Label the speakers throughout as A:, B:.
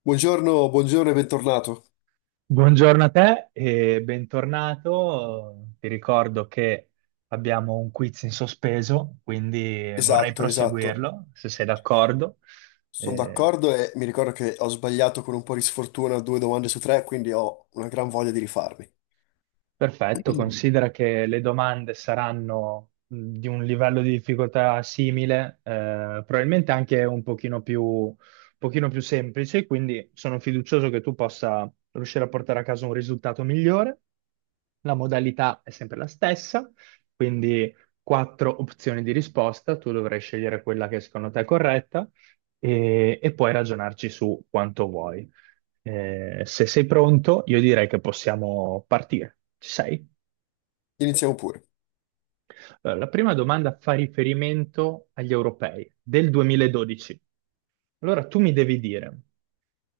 A: Buongiorno, buongiorno e bentornato.
B: Buongiorno a te e bentornato. Ti ricordo che abbiamo un quiz in sospeso, quindi vorrei
A: Esatto, esatto.
B: proseguirlo, se sei d'accordo.
A: Sono
B: Eh,
A: d'accordo e mi ricordo che ho sbagliato con un po' di sfortuna due domande su tre, quindi ho una gran voglia di rifarmi.
B: Perfetto, considera che le domande saranno di un livello di difficoltà simile, probabilmente anche un pochino più semplice, quindi sono fiducioso che tu possa riuscire a portare a casa un risultato migliore. La modalità è sempre la stessa, quindi quattro opzioni di risposta, tu dovrai scegliere quella che secondo te è corretta e puoi ragionarci su quanto vuoi. Se sei pronto, io direi che possiamo partire. Ci sei?
A: Iniziamo pure.
B: Allora, la prima domanda fa riferimento agli europei del 2012. Allora, tu mi devi dire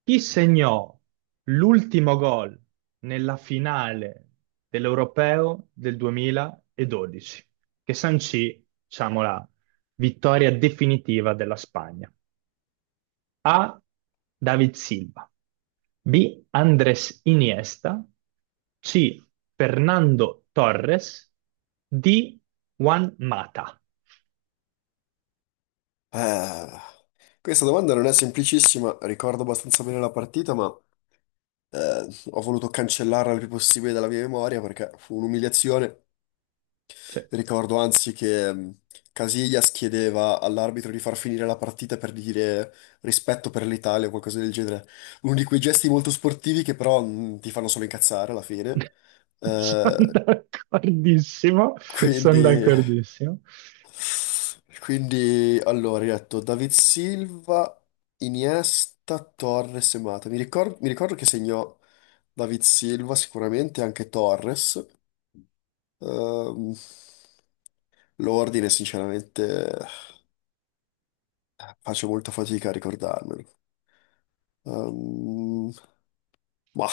B: chi segnò l'ultimo gol nella finale dell'Europeo del 2012, che sancì, diciamo, la vittoria definitiva della Spagna. A. David Silva. B. Andres Iniesta. C. Fernando Torres. D. Juan Mata.
A: Ah, questa domanda non è semplicissima, ricordo abbastanza bene la partita, ma eh, ho voluto cancellarla il più possibile dalla mia memoria perché fu un'umiliazione.
B: Sì.
A: Ricordo anzi che Casillas chiedeva all'arbitro di far finire la partita per dire rispetto per l'Italia o qualcosa del genere. Uno di quei gesti molto sportivi che però ti fanno solo incazzare alla fine.
B: Sono
A: Eh,
B: d'accordissimo, sono
A: quindi,
B: d'accordissimo.
A: allora, hai detto David Silva, Iniesta, Torres e Mata. Mi ricordo che segnò David Silva sicuramente, anche Torres. Ehm, l'ordine, sinceramente. Faccio molta fatica a ricordarmelo. Ehm, ma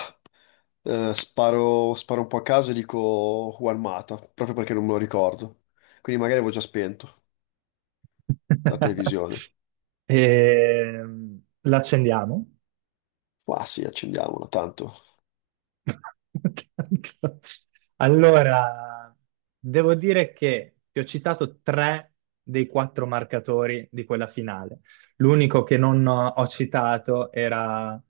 A: sparo, sparo un po' a caso e dico Juan Mata, proprio perché non me lo ricordo. Quindi magari avevo già spento la televisione.
B: L'accendiamo.
A: Ma sì, accendiamola, tanto.
B: Tanto. Allora, devo dire che ti ho citato tre dei quattro marcatori di quella finale. L'unico che non ho citato era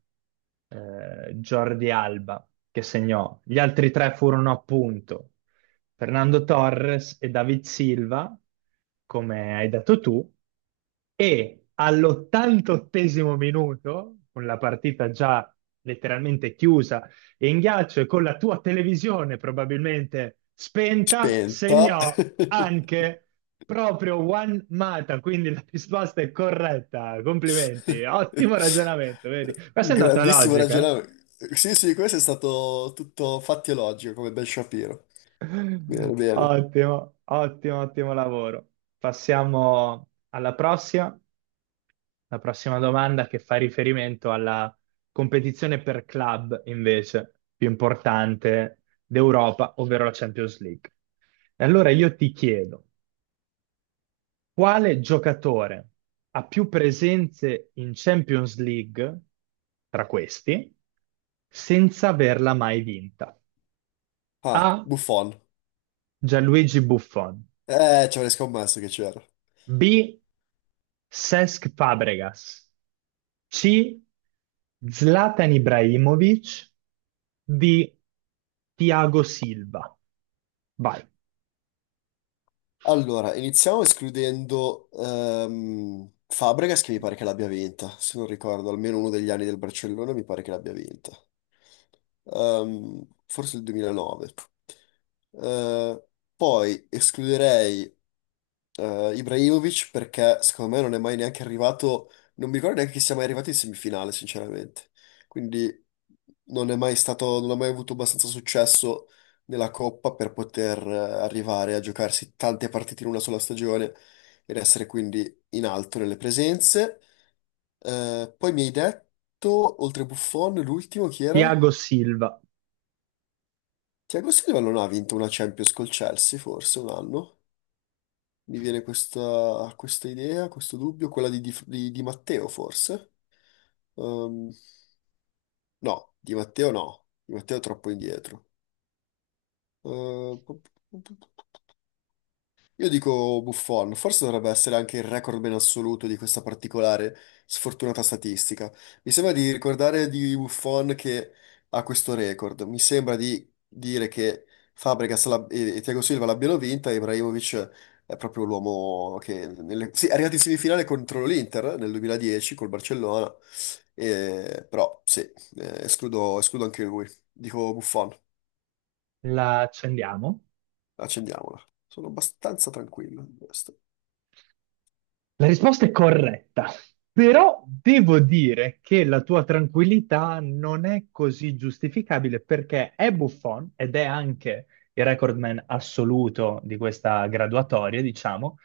B: Jordi Alba, che segnò. Gli altri tre furono appunto Fernando Torres e David Silva, come hai detto tu, e all'88esimo minuto, con la partita già letteralmente chiusa in ghiaccio e con la tua televisione probabilmente spenta,
A: Spenta.
B: segnò anche proprio Juan Mata, quindi la risposta è corretta. Complimenti, ottimo ragionamento, vedi? Questa è andata
A: Grandissimo
B: logica. Eh?
A: ragionamento. Sì, sì, questo è stato tutto fatti e logico, come Ben Shapiro. Bene, bene.
B: Ottimo, ottimo, ottimo lavoro. Passiamo alla prossima. La prossima domanda che fa riferimento alla competizione per club, invece, più importante d'Europa, ovvero la Champions League. E allora io ti chiedo, quale giocatore ha più presenze in Champions League tra questi senza averla mai vinta?
A: Ah,
B: A.
A: Buffon.
B: Gianluigi Buffon.
A: Ci avrei scommesso che c'era.
B: B. Cesc Fabregas. C. Zlatan Ibrahimovic. D. Thiago Silva. Vai.
A: Allora, iniziamo escludendo Fabregas, che mi pare che l'abbia vinta, se non ricordo, almeno uno degli anni del Barcellona mi pare che l'abbia vinta. Forse il 2009. Eh, Poi escluderei Ibrahimovic perché secondo me non è mai neanche arrivato, non mi ricordo neanche che sia mai arrivato in semifinale, sinceramente. Quindi non è mai stato, non ha mai avuto abbastanza successo nella Coppa per poter arrivare a giocarsi tante partite in una sola stagione ed essere quindi in alto nelle presenze. Poi mi hai detto, oltre Buffon, l'ultimo chi era?
B: Thiago Silva.
A: Thiago Silva non ha vinto una Champions col Chelsea, forse un anno. Mi viene questa, questa idea, questo dubbio, quella di, Di Matteo forse? Ehm, no, Di Matteo no, Di Matteo è troppo indietro. Ehm, Io dico Buffon, forse dovrebbe essere anche il recordman assoluto di questa particolare sfortunata statistica. Mi sembra di ricordare di Buffon che ha questo record. Mi sembra di dire che Fabregas e Thiago Silva l'abbiano vinta, e Ibrahimovic è proprio l'uomo sì, è arrivato in semifinale contro l'Inter nel 2010 col Barcellona, però sì, escludo, escludo anche lui. Dico Buffon,
B: La accendiamo.
A: accendiamola. Sono abbastanza tranquillo in questo.
B: La risposta è corretta, però devo dire che la tua tranquillità non è così giustificabile perché è Buffon ed è anche il recordman assoluto di questa graduatoria, diciamo,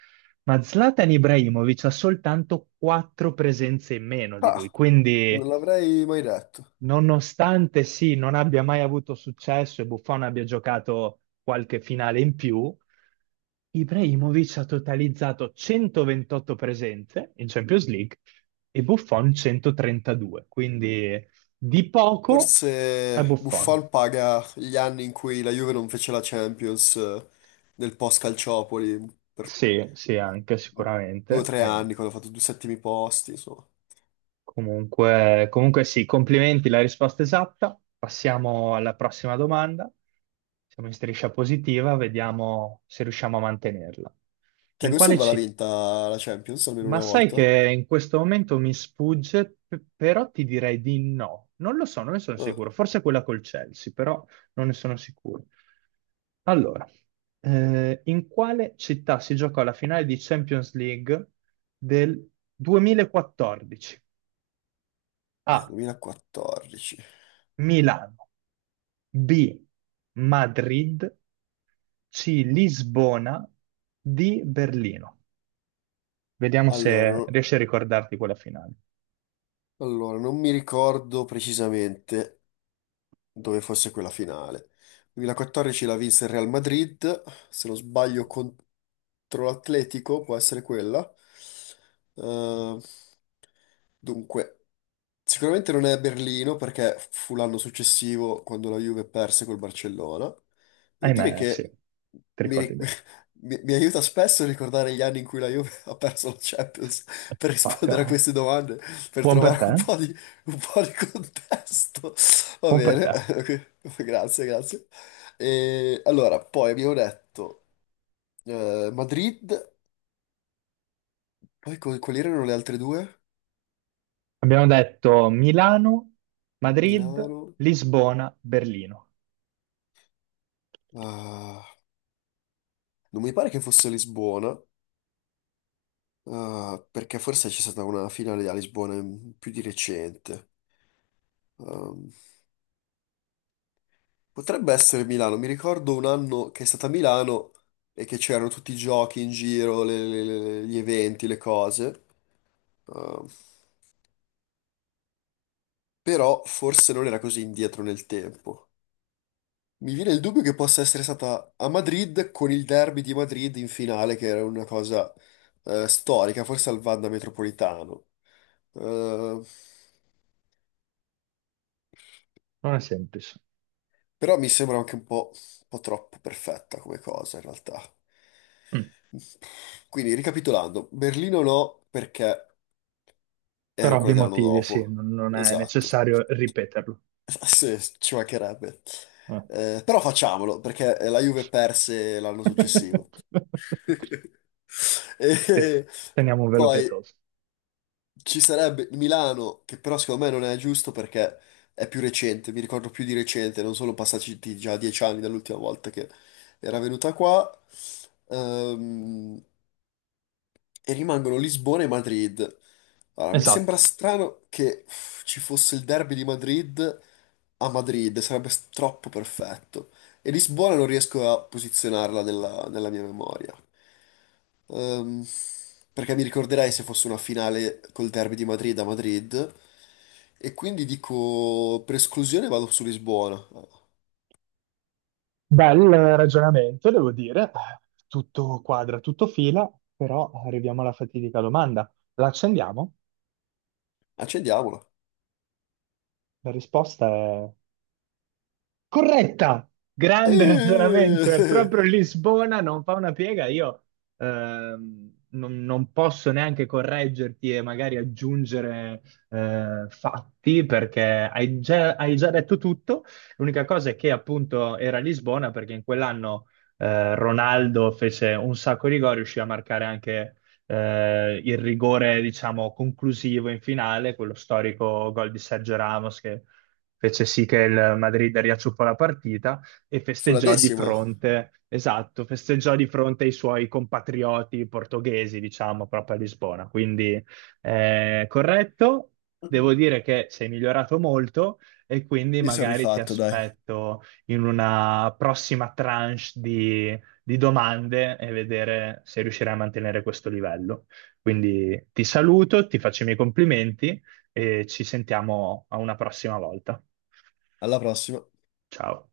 B: ma Zlatan Ibrahimovic ha soltanto quattro presenze in meno di lui,
A: Ah. Non
B: quindi
A: l'avrei mai detto.
B: nonostante sì, non abbia mai avuto successo e Buffon abbia giocato qualche finale in più, Ibrahimovic ha totalizzato 128 presenze in Champions League e Buffon 132, quindi di poco è
A: Forse
B: Buffon.
A: Buffon paga gli anni in cui la Juve non fece la Champions nel post-Calciopoli per
B: Sì, sì, anche
A: due o
B: sicuramente.
A: tre anni, quando ha fatto due settimi posti, insomma.
B: Comunque sì, complimenti, la risposta esatta. Passiamo alla prossima domanda. Siamo in striscia positiva, vediamo se riusciamo a mantenerla. In
A: Thiago
B: quale
A: Silva l'ha
B: città?
A: vinta la Champions almeno una
B: Ma sai
A: volta?
B: che in questo momento mi sfugge, però ti direi di no. Non lo so, non ne sono
A: Ah,
B: sicuro. Forse quella col Chelsea, però non ne sono sicuro. Allora, in quale città si giocò la finale di Champions League del 2014? A.
A: 2014.
B: Milano. B. Madrid. C. Lisbona. D. Berlino. Vediamo
A: Allora,
B: se riesci a ricordarti quella finale.
A: allora, non mi ricordo precisamente dove fosse quella finale. 2014 la vinse il Real Madrid, se non sbaglio contro l'Atletico, può essere quella. Eh, Dunque, sicuramente non è Berlino perché fu l'anno successivo quando la Juve perse col Barcellona. Devo dire
B: Ahimè, sì,
A: che
B: ti
A: mi,
B: ricordi
A: ri-
B: bene.
A: mi aiuta spesso a ricordare gli anni in cui la Juve ha perso la Champions per rispondere a
B: Proprio.
A: queste domande, per
B: Buon per
A: trovare
B: te, eh?
A: un po' di contesto. Va
B: Buon per
A: bene,
B: te.
A: grazie, grazie. E, allora, poi abbiamo detto Madrid, poi quali erano le altre due?
B: Abbiamo detto Milano, Madrid,
A: Milano.
B: Lisbona, Berlino.
A: Ah, non mi pare che fosse Lisbona, ah, perché forse c'è stata una finale a Lisbona più di recente. Ehm, Potrebbe essere Milano, mi ricordo un anno che è stata a Milano e che c'erano tutti i giochi in giro, gli eventi, le cose. Ehm, Però forse non era così indietro nel tempo. Mi viene il dubbio che possa essere stata a Madrid con il derby di Madrid in finale, che era una cosa storica, forse al Wanda Metropolitano. Eh,
B: Non è semplice.
A: Però mi sembra anche un po' troppo perfetta come cosa, in realtà.
B: Mm.
A: Quindi, ricapitolando, Berlino no, perché
B: Per
A: era
B: ovvi
A: quella dell'anno
B: motivi, sì,
A: dopo.
B: non è
A: Esatto.
B: necessario ripeterlo.
A: Sì, ci mancherebbe.
B: Eh.
A: Però facciamolo, perché la Juve perse l'anno successivo.
B: Sì,
A: E
B: teniamo un velo
A: poi
B: pietoso.
A: ci sarebbe il Milano, che però secondo me non è giusto perché è più recente, mi ricordo più di recente, non sono passati già 10 anni dall'ultima volta che era venuta qua. Ehm, e rimangono Lisbona e Madrid. Allora, mi sembra
B: Esatto.
A: strano che uff, ci fosse il derby di Madrid a Madrid, sarebbe troppo perfetto. E Lisbona non riesco a posizionarla nella, nella mia memoria. Ehm, Perché mi ricorderei se fosse una finale col derby di Madrid a Madrid. E quindi dico, per esclusione vado su Lisbona.
B: Bel ragionamento, devo dire. Tutto quadra, tutto fila, però arriviamo alla fatidica domanda. La accendiamo?
A: Accendiamola.
B: La risposta è corretta, grande ragionamento, è
A: Eh,
B: proprio Lisbona, non fa una piega, io non posso neanche correggerti e magari aggiungere fatti perché hai già detto tutto, l'unica cosa è che appunto era Lisbona perché in quell'anno Ronaldo fece un sacco di gol, riuscì a marcare anche il rigore diciamo conclusivo in finale, quello storico gol di Sergio Ramos che fece sì che il Madrid riacciuffò la partita e
A: fu la
B: festeggiò di
A: decima.
B: fronte, esatto, festeggiò di fronte ai suoi compatrioti portoghesi, diciamo, proprio a Lisbona. Quindi corretto, devo dire che sei migliorato molto e quindi
A: Mi sono
B: magari ti
A: rifatto, dai.
B: aspetto in una prossima tranche di domande e vedere se riuscirai a mantenere questo livello. Quindi ti saluto, ti faccio i miei complimenti e ci sentiamo a una prossima volta.
A: Alla prossima.
B: Ciao.